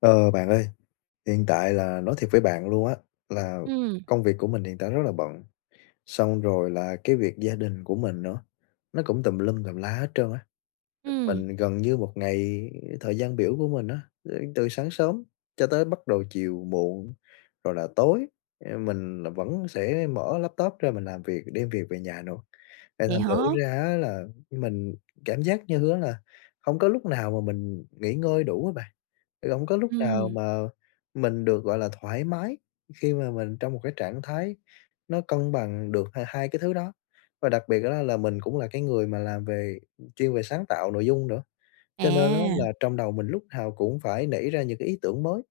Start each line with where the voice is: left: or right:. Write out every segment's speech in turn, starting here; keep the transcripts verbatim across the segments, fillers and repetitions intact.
left: Ờ, bạn ơi, hiện tại là nói thiệt với bạn luôn á, là
right: Ừm.
left: công việc của mình hiện tại rất là bận, xong rồi là cái việc gia đình của mình nữa, nó cũng tùm lum tùm la hết trơn á.
right: Ừm.
left: Mình gần như một ngày thời gian biểu của mình á, ơ, từ sáng sớm cho tới bắt đầu chiều muộn rồi là tối, a, mình là vẫn sẽ mở laptop ra mình làm việc, đem việc về nhà nữa. Thì
right: Vậy
left: thành thử
right: hả?
left: ra á là mình cảm giác như á là hổng có lúc nào mà mình nghỉ ngơi đủ á bạn, hổng có lúc nào
right: Ừm.
left: mà mình được, gọi là, thoải mái, khi mà mình trong một cái trạng thái nó cân bằng được h hai cái thứ đó. Và đặc biệt á là mình cũng là cái người mà làm về chuyên về sáng tạo nội dung nữa, cho nên á
right: À.
left: là trong đầu mình lúc nào cũng phải nảy ra những cái ý tưởng mới,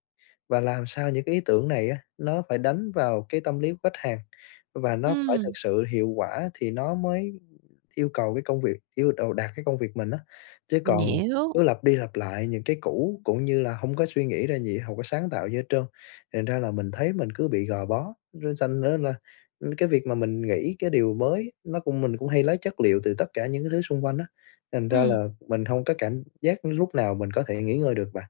left: và làm sao những cái ý tưởng này á nó phải đánh vào cái tâm lý của khách hàng, và nó phải thực
right: Ừm.
left: sự hiệu quả thì nó mới yêu cầu cái công việc yêu đầu đạt cái công việc mình á. Chứ
right: Mình
left: còn
right: hiểu.
left: cứ lặp đi lặp lại những cái cũ, cũng như là hông có suy nghĩ ra gì, hông có sáng tạo gì hết trơn, thì thành ra là mình thấy mình cứ bị gò bó. Nó sành ra là, ưm, cái việc mà mình nghĩ cái điều mới nó cũng mình cũng hay lấy chất liệu từ tất cả những cái thứ xung quanh á, thành ra
right: Ừm.
left: là mình hông có cảm giác lúc nào mình có thể nghỉ ngơi được bạn.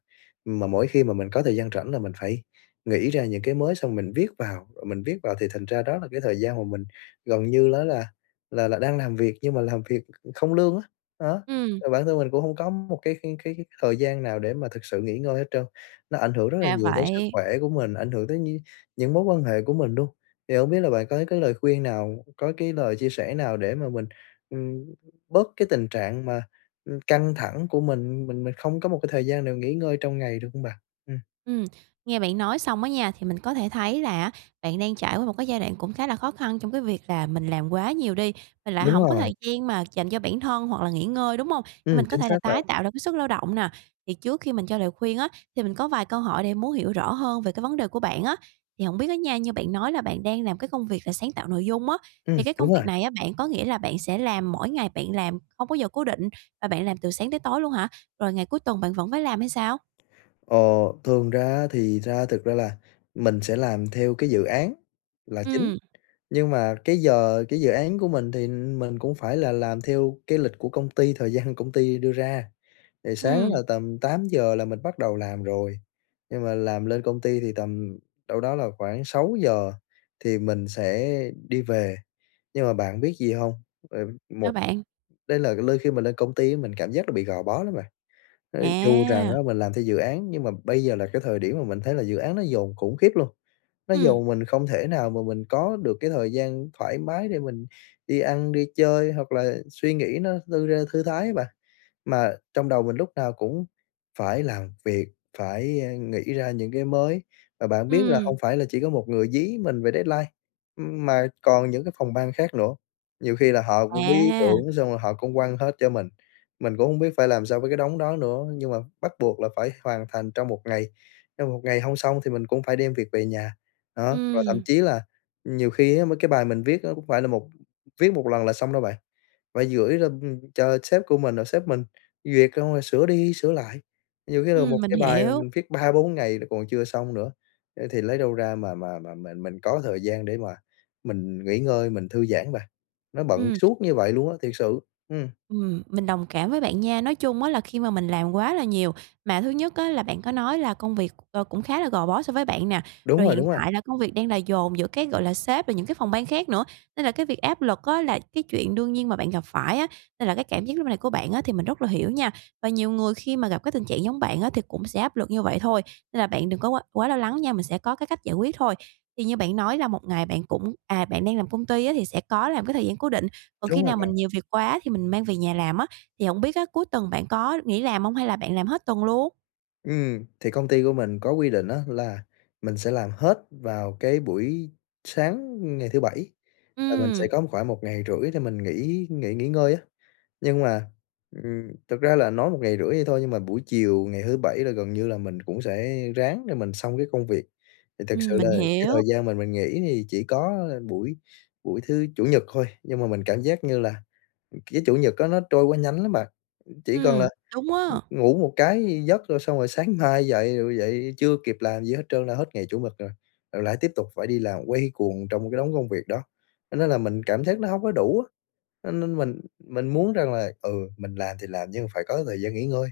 left: Mà mỗi khi mà mình có thời gian rảnh là mình phải nghĩ ra những cái mới xong mình viết vào, rồi mình viết vào thì thành ra đó là cái thời gian mà mình gần như nó là là là đang làm việc nhưng mà làm việc không lương á. Đó,
right: Ừm.
left: mà bản thân mình cũng hông có một cái cái cái cái thời gian nào để mà thực sự nghỉ ngơi hết trơn, nó ảnh hưởng rất là
right: Ra
left: nhiều tới sức
right: vậy.
left: khỏe của mình, ảnh hưởng tới nh những mối quan hệ của mình luôn. Thì hông biết là bạn có cái lời khuyên nào, có cái lời chia sẻ nào để mà mình, ừm, bớt cái tình trạng mà, ừm, căng thẳng của mình, mình mình không có một cái thời gian nào nghỉ ngơi trong ngày, được hông bạn? Ừm.
right: Ừm, nghe bạn nói xong á nha, thì mình có thể thấy là á bạn đang trải qua một cái giai đoạn cũng khá là khó khăn trong cái việc là mình làm quá nhiều đi, mình lại
left: Đúng
right: hổng có
left: rồi.
right: thời gian mà dành cho bản thân hoặc là nghỉ ngơi, đúng hông? Để
left: Ừm,
right: mình có
left: chính
right: thể là
left: xác là
right: tái tạo lại cái sức lao động nà. Thì trước khi mình cho lời khuyên á, thì mình có vài câu hỏi để muốn hiểu rõ hơn về cái vấn đề của bạn á. Thì hổng biết á nha, như bạn nói là bạn đang làm cái công việc là sáng tạo nội dung á,
left: Ừm,
right: thì cái công
left: đúng rồi.
right: việc này á bạn có nghĩa là bạn sẽ làm mỗi ngày bạn làm không có giờ cố định, và bạn làm từ sáng tới tối luôn hả? Rồi ngày cuối tuần bạn vẫn phải làm hay sao?
left: Ờ, thường ra á thì ra thực ra là mình sẽ làm theo cái dự án là chính,
right: Ừm.
left: nhưng mà cái giờ cái dự án của mình thì mình cũng phải là làm theo cái lịch của công ty thời gian công ty đưa ra. Thì sáng
right: Ừm.
left: là tầm tám giờ là mình bắt đầu làm rồi, nhưng mà làm lên công ty thì tầm đâu đó là khoảng sáu giờ thì mình sẽ đi về. Nhưng mà bạn biết gì hông? Ờ,
right: Sao
left: một
right: bạn?
left: đây là lơi khi mà lên công ty á mình cảm giác nó bị gò bó lắm bạn. Ờ, dù rằng
right: À!
left: á mình làm theo dự án, nhưng mà bây giờ là cái thời điểm mà mình thấy là dự án nó dồn khủng khiếp luôn, nó
right: Ừm.
left: dồn mình không thể nào mà mình có được cái thời gian thoải mái để mình đi ăn, đi chơi, hoặc là suy nghĩ nó thư ra thư thái á bạn. Mà trong đầu mình lúc nào cũng phải làm việc, phải, a, nghĩ ra những cái mới. Mà bạn biết là
right: Ừm.
left: hông phải là chỉ có một người dí mình về deadline, ưm, mà còn những cái phòng ban khác nữa, nhiều khi là họ cũng bí ý
right: À!
left: tưởng xong rồi họ cũng quăng hết cho mình. Mình cũng hông biết phải làm sao với cái đống đó nữa, nhưng mà bắt buộc là phải hoàn thành trong một ngày, trong một ngày hông xong thì mình cũng phải đem việc về nhà, đó. Và thậm
right: Ừm.
left: chí là nhiều khi á mấy cái bài mình viết á cũng không phải là một viết một lần là xong đâu bạn, phải gửi lên, ưm, cho sếp của mình, sếp mình duyệt xong rồi sửa đi sửa lại. Nhiều khi là một
right: Ừm, mình
left: cái bài mà
right: hiểu.
left: mình viết ba-bốn ngày nó còn chưa xong nữa, thì lấy đâu ra mà mà mà mà mình có thời gian để mà mình nghỉ ngơi, mình thư giãn bạn, nó bận
right: Ừm.
left: suốt như vậy luôn á, thiệt sự, ừm.
right: Ừm, mình đồng cảm với bạn nha! Nói chung á là khi mà mình làm quá là nhiều, mà thứ nhất á là bạn có nói là công việc, ờ, cũng khá là gò bó so với bạn nà.
left: Đúng
right: Rồi
left: rồi,
right: hiện
left: đúng rồi.
right: tại là công việc đang là dồn giữa, cái gọi là, sếp rồi những cái phòng ban khác nữa, nên là cái việc áp lực á là cái chuyện đương nhiên mà bạn gặp phải á, nên là cái cảm giác lúc này của bạn á thì mình rất là hiểu nha! Và nhiều người khi mà gặp cái tình trạng giống bạn á thì cũng sẽ áp lực như vậy thôi, nên là bạn đừng có quá quá lo lắng nha, mình sẽ có cái cách giải quyết thôi. Thì như bạn nói là một ngày bạn cũng, à, bạn đang làm công ty á thì sẽ có làm cái thời gian cố định, còn khi
left: Đúng rồi
right: nào
left: bạn.
right: mình nhiều việc quá thì mình mang về nhà làm á, thì hổng biết á cuối tuần bạn có nghỉ làm hông hay là bạn làm hết tuần luôn?
left: Ừm, thì công ty của mình có quy định á là mình sẽ làm hết vào cái buổi sáng ngày thứ Bảy, là mình sẽ
right: Ừm.
left: có khoảng một ngày rưỡi thì mình nghỉ nghỉ nghỉ ngơi á. Nhưng mà, ừm, thật ra là nói một ngày rưỡi vậy thôi, nhưng mà buổi chiều ngày thứ Bảy là gần như là mình cũng sẽ ráng để mình xong cái công việc. Thì thật sự
right: Ừm,
left: là
right: mình
left: cái thời
right: hiểu.
left: gian mà mình nghỉ thì chỉ có buổi buổi thứ Chủ nhật thôi, nhưng mà mình cảm giác như là, ừm, cái Chủ nhật á nó trôi quá nhanh lắm bạn, ừm, chỉ cần
right: Ừm,
left: là,
right: đúng
left: ừm,
right: á.
left: ngủ một cái giấc rồi xong rồi sáng mai dậy, rồi dậy chưa kịp làm gì hết trơn là hết ngày Chủ nhật rồi, rồi lại tiếp tục phải đi làm quay cuồng trong cái đống công việc đó, cho nên là mình cảm giác nó hông có đủ á. Cho nên mình mình muốn rằng là, ừ, mình làm thì làm nhưng mà phải có thời gian nghỉ ngơi,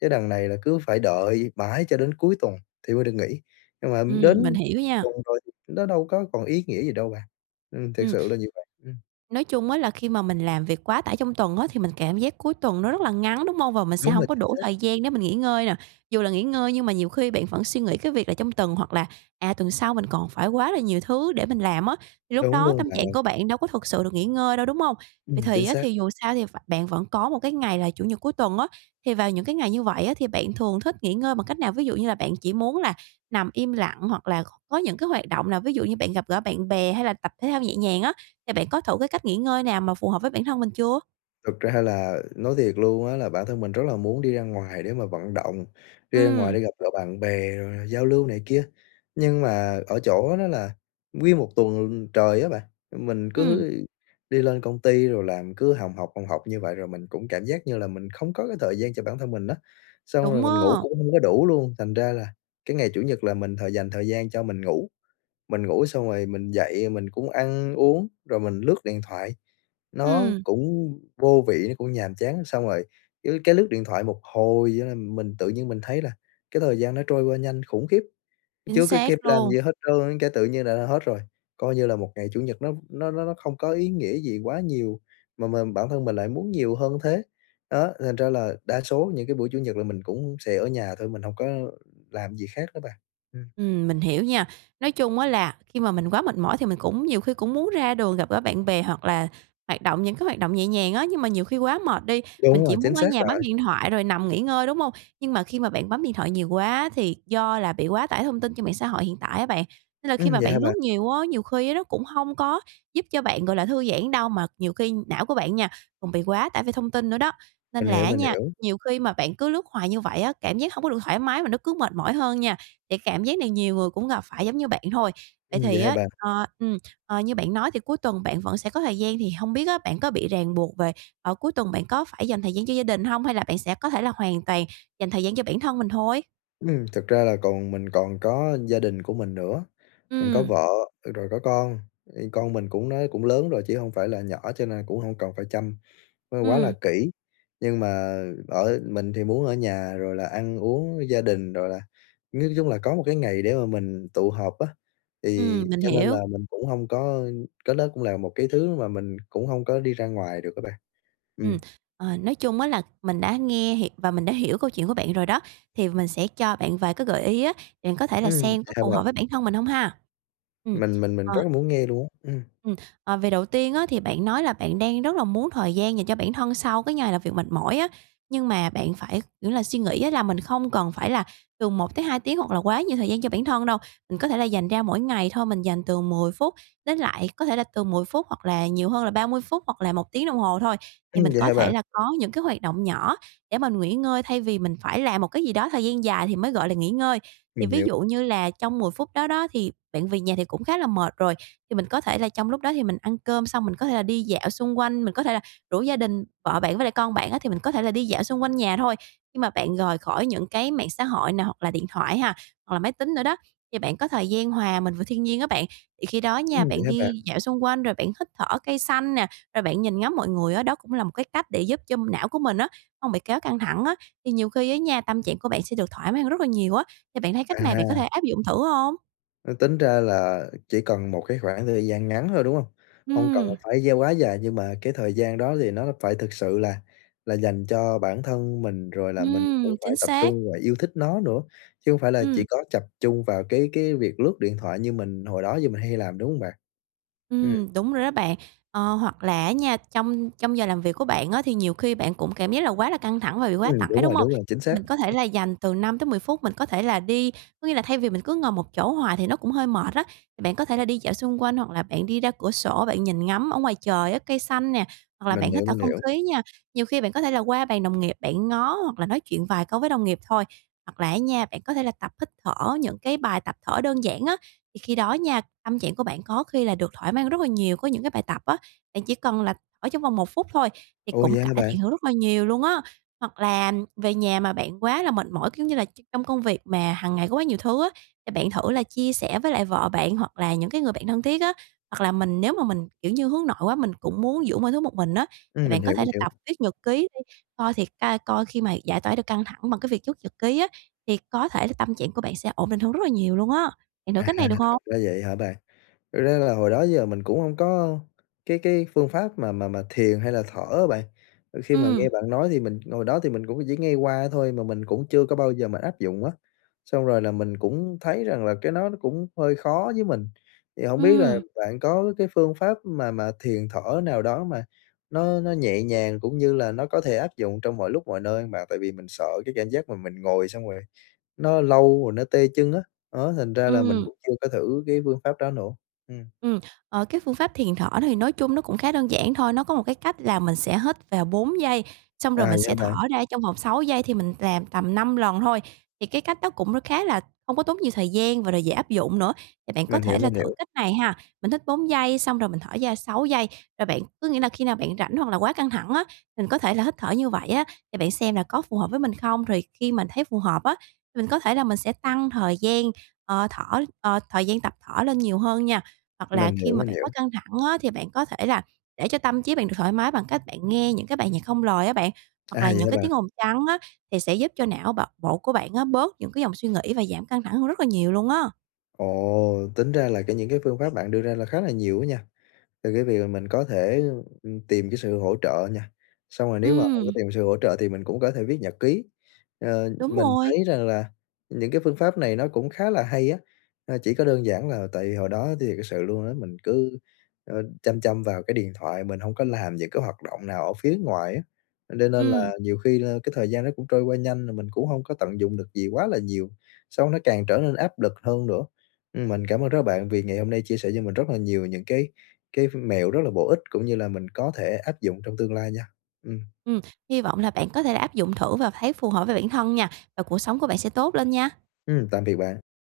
left: chứ đằng này là cứ phải đợi mãi cho đến cuối tuần thì mới được nghỉ, nhưng mà
right: Ừm, mình
left: đến
right: hiểu nha.
left: tuần rồi nó đâu có còn ý nghĩa gì đâu bạn, ừm, thiệt
right: Ừm.
left: sự là như vậy. Ừm.
right: Nói chung á là khi mà mình làm việc quá tải trong tuần á, thì mình cảm giác cuối tuần nó rất là ngắn, đúng hông? Và mình sẽ
left: Đúng rồi,
right: hổng có
left: chính
right: đủ
left: xác.
right: thời gian để mình nghỉ ngơi nè. Dù là nghỉ ngơi nhưng mà nhiều khi bạn vẫn suy nghĩ cái việc là trong tuần, hoặc là, à, tuần sau mình còn phải quá là nhiều thứ để mình làm á, thì lúc
left: Đúng
right: đó
left: luôn
right: tâm
left: bạn
right: trạng
left: ơi.
right: của bạn đâu có thực sự được nghỉ ngơi đâu, đúng hông?
left: Ừm,
right: Vậy
left: chính
right: thì á
left: xác.
right: thì dù sao thì v bạn vẫn có một cái ngày là Chủ nhật cuối tuần á, thì vào những cái ngày như vậy á, thì bạn thường thích nghỉ ngơi bằng cách nào? Ví dụ như là bạn chỉ muốn là nằm im lặng, hoặc là c có những cái hoạt động nào? Ví dụ như bạn gặp gỡ bạn bè, hay là tập thể thao nhẹ nhàng á, thì bạn có thử cái cách nghỉ ngơi nào mà phù hợp với bản thân mình chưa?
left: Thực ra là nói thiệt luôn á là bản thân mình rất là muốn đi ra ngoài để mà vận động, đi ra ngoài
right: Ừm.
left: để gặp gỡ bạn bè rồi giao lưu này kia. Nhưng mà ở chỗ đó là nguyên một tuần trời á bạn, mình
right: Ừm.
left: cứ đi lên công ty rồi làm cứ hồng hộc, hồng hộc như vậy rồi mình cũng cảm giác như là mình không có cái thời gian cho bản thân mình á. Xong rồi
right: Đúng
left: mình ngủ
right: á.
left: cũng hông có đủ luôn, thành ra là cái ngày Chủ nhật là mình thời dành thời gian cho mình ngủ, mình ngủ xong rồi mình dậy mình cũng ăn uống rồi mình lướt điện thoại, nó
right: Ừm.
left: cũng vô vị, nó cũng nhàm chán. Xong rồi cứ cái lướt điện thoại một hồi ấy là mình tự nhiên mình thấy là cái thời gian nó trôi qua nhanh khủng khiếp,
right: Chính
left: chưa có
right: xác
left: kịp làm cái
right: luôn.
left: gì hết trơn cái tự nhiên là đã hết rồi. Coi như là một ngày Chủ nhật nó v nó nó nó không có ý nghĩa gì quá nhiều, mà mình, bản thân mình lại muốn nhiều hơn thế. Đó, thành ra là đa số những cái buổi Chủ nhật là mình cũng sẽ ở nhà thôi, mình hông có làm gì khác nữa bạn, ừm.
right: Ừm, mình hiểu nha. Nói chung á là khi mà mình quá mệt mỏi thì mình cũng nhiều khi cũng muốn ra đường gặp gỡ bạn bè hoặc là hoạt động những cái hoạt động nhẹ nhàng á, nhưng mà nhiều khi quá mệt đi, mình
left: Đúng rồi,
right: chỉ
left: chính
right: muốn ở
left: xác
right: nhà
left: rồi.
right: bấm điện thoại rồi nằm nghỉ ngơi, đúng hông? Nhưng mà khi mà bạn bấm điện thoại nhiều quá thì do là bị quá tải thông tin trên mạng xã hội hiện tại á bạn. Nên là khi
left: Ừm,
right: mà
left: vậy
right: bạn
left: hả
right: lướt
left: bạn?
right: nhiều á, nhiều khi nó cũng hông có giúp cho bạn, gọi là, thư giãn đâu mà nhiều khi não của bạn nha, còn bị quá tải vì thông tin nữa đó. Nên
left: Mình
right: là
left: hiểu,
right: á
left: mình
right: nha,
left: hiểu.
right: nhiều khi mà bạn cứ lướt hoài như vậy á, cảm giác hông có được thoải mái mà nó cứ mệt mỏi hơn nha, thì cảm giác này nhiều người cũng gặp phải giống như bạn thôi. Vậy
left: Ừm, vậy
right: thì
left: hả
right: á,
left: bạn?
right: ờ, ừ, ờ, như bạn nói thì cuối tuần bạn vẫn sẽ có thời gian thì hông biết á, bạn có bị ràng buộc về ờ, cuối tuần bạn có phải dành thời gian cho gia đình hông hay là bạn sẽ có thể là hoàn toàn dành thời gian cho bản thân mình thôi?
left: Ừm, thực ra là còn mình còn có gia đình của mình nữa, mình có
right: Ừm.
left: vợ, ờ, rồi có con. Thì con mình cũng nó cũng lớn rồi chứ hông phải là nhỏ, cho nên cũng hông cần phải chăm nó quá là
right: Ừm.
left: kỹ. Nhưng mà ở mình thì muốn ở nhà rồi là ăn uống với gia đình, rồi là nói chung là có một cái ngày để mà mình tụ họp á, thì
right: Ừm, mình
left: cho nên là
right: hiểu.
left: mình cũng hông có cái đó cũng là một cái thứ mà mình cũng hông có đi ra ngoài được á bạn. Ừm.
right: Ừm. Ờ, nói chung á là mình đã nghe h và mình đã hiểu câu chuyện của bạn rồi đó, thì mình sẽ cho bạn vài cái gợi ý á, bạn có thể là
left: Ừm,
right: xem
left: vậy
right: có
left: hả
right: phù hợp với
left: bạn?
right: bản thân mình hông ha? Ừm,
left: Mình mình mình rất
right: ờ.
left: là muốn nghe luôn á. Ừm.
right: Ừm, ờ, về đầu tiên á, thì bạn nói là bạn đang rất là muốn thời gian dành cho bản thân sau cái ngày làm việc mệt mỏi á, nhưng mà bạn phải, kiểu là, suy nghĩ á là mình không cần phải là từ một tới hai tiếng hoặc là quá nhiều thời gian cho bản thân đâu. Mình có thể là dành ra mỗi ngày thôi, mình dành từ mười phút đến lại có thể là từ mười phút, hoặc là nhiều hơn là ba mươi phút, hoặc là một tiếng đồng hồ thôi, thì
left: Ừm,
right: mình
left: vậy
right: có
left: hả
right: thể
left: bạn?
right: là có những cái hoạt động nhỏ để mà nghỉ ngơi thay vì mình phải làm một cái gì đó thời gian dài thì mới gọi là nghỉ ngơi. Thì
left: Mình
right: ví
left: hiểu.
right: dụ như là trong mười phút đó đó, thì bạn về nhà thì cũng khá là mệt rồi, thì mình có thể là trong lúc đó thì mình ăn cơm xong mình có thể là đi dạo xung quanh, mình có thể là rủ gia đình, vợ bạn với lại con bạn á, thì mình có thể là đi dạo xung quanh nhà thôi. Nhưng mà bạn rời khỏi những cái mạng xã hội nè, hoặc là điện thoại ha, hoặc là máy tính nữa đó, thì bạn có thời gian hòa mình vào thiên nhiên á bạn. Thì khi đó nha,
left: Ừm, vậy
right: bạn
left: hả bạn?
right: đi dạo xung quanh rồi bạn hít thở cây xanh nè, rồi bạn nhìn ngắm mọi người á, đó cũng là một cái cách để giúp cho não của mình á hông bị kéo căng thẳng á, thì nhiều khi á nha, tâm trạng của bạn sẽ được thoải mái hơn rất là nhiều á. Thì bạn thấy cách này bạn có
left: À!
right: thể áp dụng thử hông?
left: Ư, tính ra là chỉ cần một cái khoảng thời gian ngắn thôi, đúng hông? Hông cần là
right: Ừm.
left: phải gieo quá dài, nhưng mà cái thời gian đó thì nó nó phải thực sự là là dành cho bản thân mình, rồi là mình cũng
right: Ừm,
left: phải
right: chính
left: tập
right: xác.
left: trung và yêu thích nó nữa. Chứ hông phải là chỉ
right: Ừm.
left: có chập trung vào cái cái việc lướt điện thoại như mình hồi đó giờ mình hay làm, đúng hông bạn? Ừm.
right: Ừm, đúng rồi đó bạn. Ờ, hoặc là á nha, trong trong giờ làm việc của bạn á, thì nhiều khi bạn cũng cảm giác là quá là căng thẳng và bị quá
left: Ừm,
right: tải,
left: đúng
right: đúng
left: rồi,
right: hông?
left: đúng rồi, chính
right: Thì
left: xác.
right: mình có thể
left: [unintelligible]
right: là dành từ năm tới mười phút mình có thể là đi có nghĩa là thay vì mình cứ ngồi một chỗ hoài thì nó cũng hơi mệt á, bạn có thể là đi dạo xung quanh, hoặc là bạn đi ra cửa sổ bạn nhìn ngắm ở ngoài trời á, cây xanh nè, hoặc là
left: Mình
right: bạn hít
left: hiểu,
right: thở
left: mình
right: không
left: hiểu.
right: khí nha. Nhiều khi bạn có thể là qua bàn đồng nghiệp, bạn ngó hoặc là nói chuyện vài câu với đồng nghiệp thôi. Hoặc là á nha, bạn có thể là tập hít thở những cái bài tập thở đơn giản á, thì khi đó nha, tâm trạng của bạn có khi là được thoải mái rất là nhiều. Có những cái bài tập á, bạn chỉ cần là ở trong vòng một phút thôi thì
left: Ô, vậy
right: cũng
left: hả
right: cải
left: bạn?
right: thiện hơn rất là nhiều luôn á. Hoặc là về nhà mà bạn quá là mệt mỏi, kiểu như là, tr trong công việc mà hàng ngày có quá nhiều thứ á, thì bạn thử là chia sẻ với lại vợ bạn hoặc là những cái người bạn thân thiết á. Hoặc là mình nếu mà mình, kiểu như, hướng nội quá mình cũng muốn giữ mọi thứ một mình á, thì
left: Ừm, mình
right: bạn có
left: hiểu,
right: thể
left: mình
right: là
left: hiểu.
right: tập viết nhật ký đi, coi thiệt ra coi khi mà giải toả được căng thẳng bằng cái việc chất nhật ký á, thì có thể là tâm trạng của bạn sẽ ổn định hơn rất là nhiều luôn á. Bạn thử
left: À,
right: cách
left: à,
right: này, được hông?
left: ra vậy hả bạn. Thực ra là hồi đó giờ mình cũng hông có cái cái phương pháp mà mà mà thiền hay là thở á bạn. Khi mà
right: Ừm.
left: nghe bạn nói thì mình hồi đó thì mình cũng có chỉ nghe qua thôi mà mình cũng chưa có bao giờ mà áp dụng á. Xong rồi là mình cũng thấy rằng là cái nó nó cũng hơi khó với mình, thì hổng biết là
right: Ừm.
left: bạn có cái phương pháp mà mà thiền thở nào đó mà nó nó nhẹ nhàng, cũng như là nó có thể áp dụng trong mọi lúc mọi nơi mà tại vì mình sợ cái cảm giác mà mình ngồi xong rồi nó lâu rồi nó tê chân á, á, đó thành ra là mình
right: Ừm.
left: cũng chưa có thử cái phương pháp đó nữa, ừm.
right: Ừm. Ờ, cái phương pháp thiền thở thì nói chung nó cũng khá đơn giản thôi. Nó có một cái cách là mình sẽ hít vào bốn giây, xong
left: À,
right: rồi mình
left: vậy hả
right: sẽ thở
left: bạn?
right: ra trong vòng sáu giây thì mình làm tầm năm lần thôi. Thì cái cách đó cũng khá là hông có tốn nhiều thời gian và là dễ áp dụng nữa. Thì bạn có
left: Mình hiểu,
right: thể là
left: mình
right: thử
left: hiểu.
right: cách này ha! Mình hít bốn giây xong rồi mình thở da sáu giây, rồi bạn có nghĩa là khi nào bạn rảnh hoặc là quá căng thẳng á, mình có thể là hít thở như vậy á, thì bạn xem là có phù hợp với mình không? Thì khi mà thấy phù hợp á, thì mình có thể là mình sẽ tăng thời gian, ờ, thở ờ, thời gian tập thở lên nhiều hơn nha. Hoặc là
left: Mình
right: khi
left: hiểu.
right: mà
left: Mình
right: bạn quá
left: hiểu
right: căng thẳng á thì bạn có thể là để cho tâm trí bạn được thoải mái bằng cách bạn nghe những cái bài nhạc không lời á bạn, hoặc
left: À,
right: là
left: vậy
right: những
left: hả
right: cái tiếng
left: bạn?
right: ồn trắng á thì sẽ giúp cho não bạo bộ của bạn á, bớt những cái dòng suy nghĩ và giảm căng thẳng hơn rất là nhiều luôn á.
left: Ồ! Tính ra là kể những cái phương pháp bạn đưa ra là khá là nhiều á nha. Từ cái việc mình có thể, ừm, tìm cái sự hỗ trợ nha, xong rồi nếu mà hông có
right: Ừm.
left: tìm sự hỗ trợ thì mình cũng có thể viết nhật ký. Ờ,
right: Đúng
left: mình
right: rồi.
left: thấy rằng là những cái phương pháp này nó cũng khá là hay á, a, chỉ có đơn giản là tại vì hồi đó thiệt sự luôn á, mình cứ, ơ, chăm chăm vào cái điện thoại mình hông có làm những cái hoạt động nào ở phía ngoài á, do nên
right: Ừm.
left: là nhiều khi la cái thời gian đó cũng trôi qua nhanh, rồi mình cũng hông có tận dụng được gì quá là nhiều, sau nó tràn trở nên áp lực hơn nữa. Ưm, mình cảm ơn đó bạn vì ngày hôm nay chia sẻ cho mình rất là nhiều những cái cái ph mẹo rất là bổ ích, cũng như là mình có thể áp dụng trong tương lai nha. Ừm.
right: Ừm, hy vọng là bạn có thể là áp dụng thử và thấy phù hợp với bản thân nha, và cuộc sống của bạn sẽ tốt lên nha!
left: Ừm, tạm biệt bạn.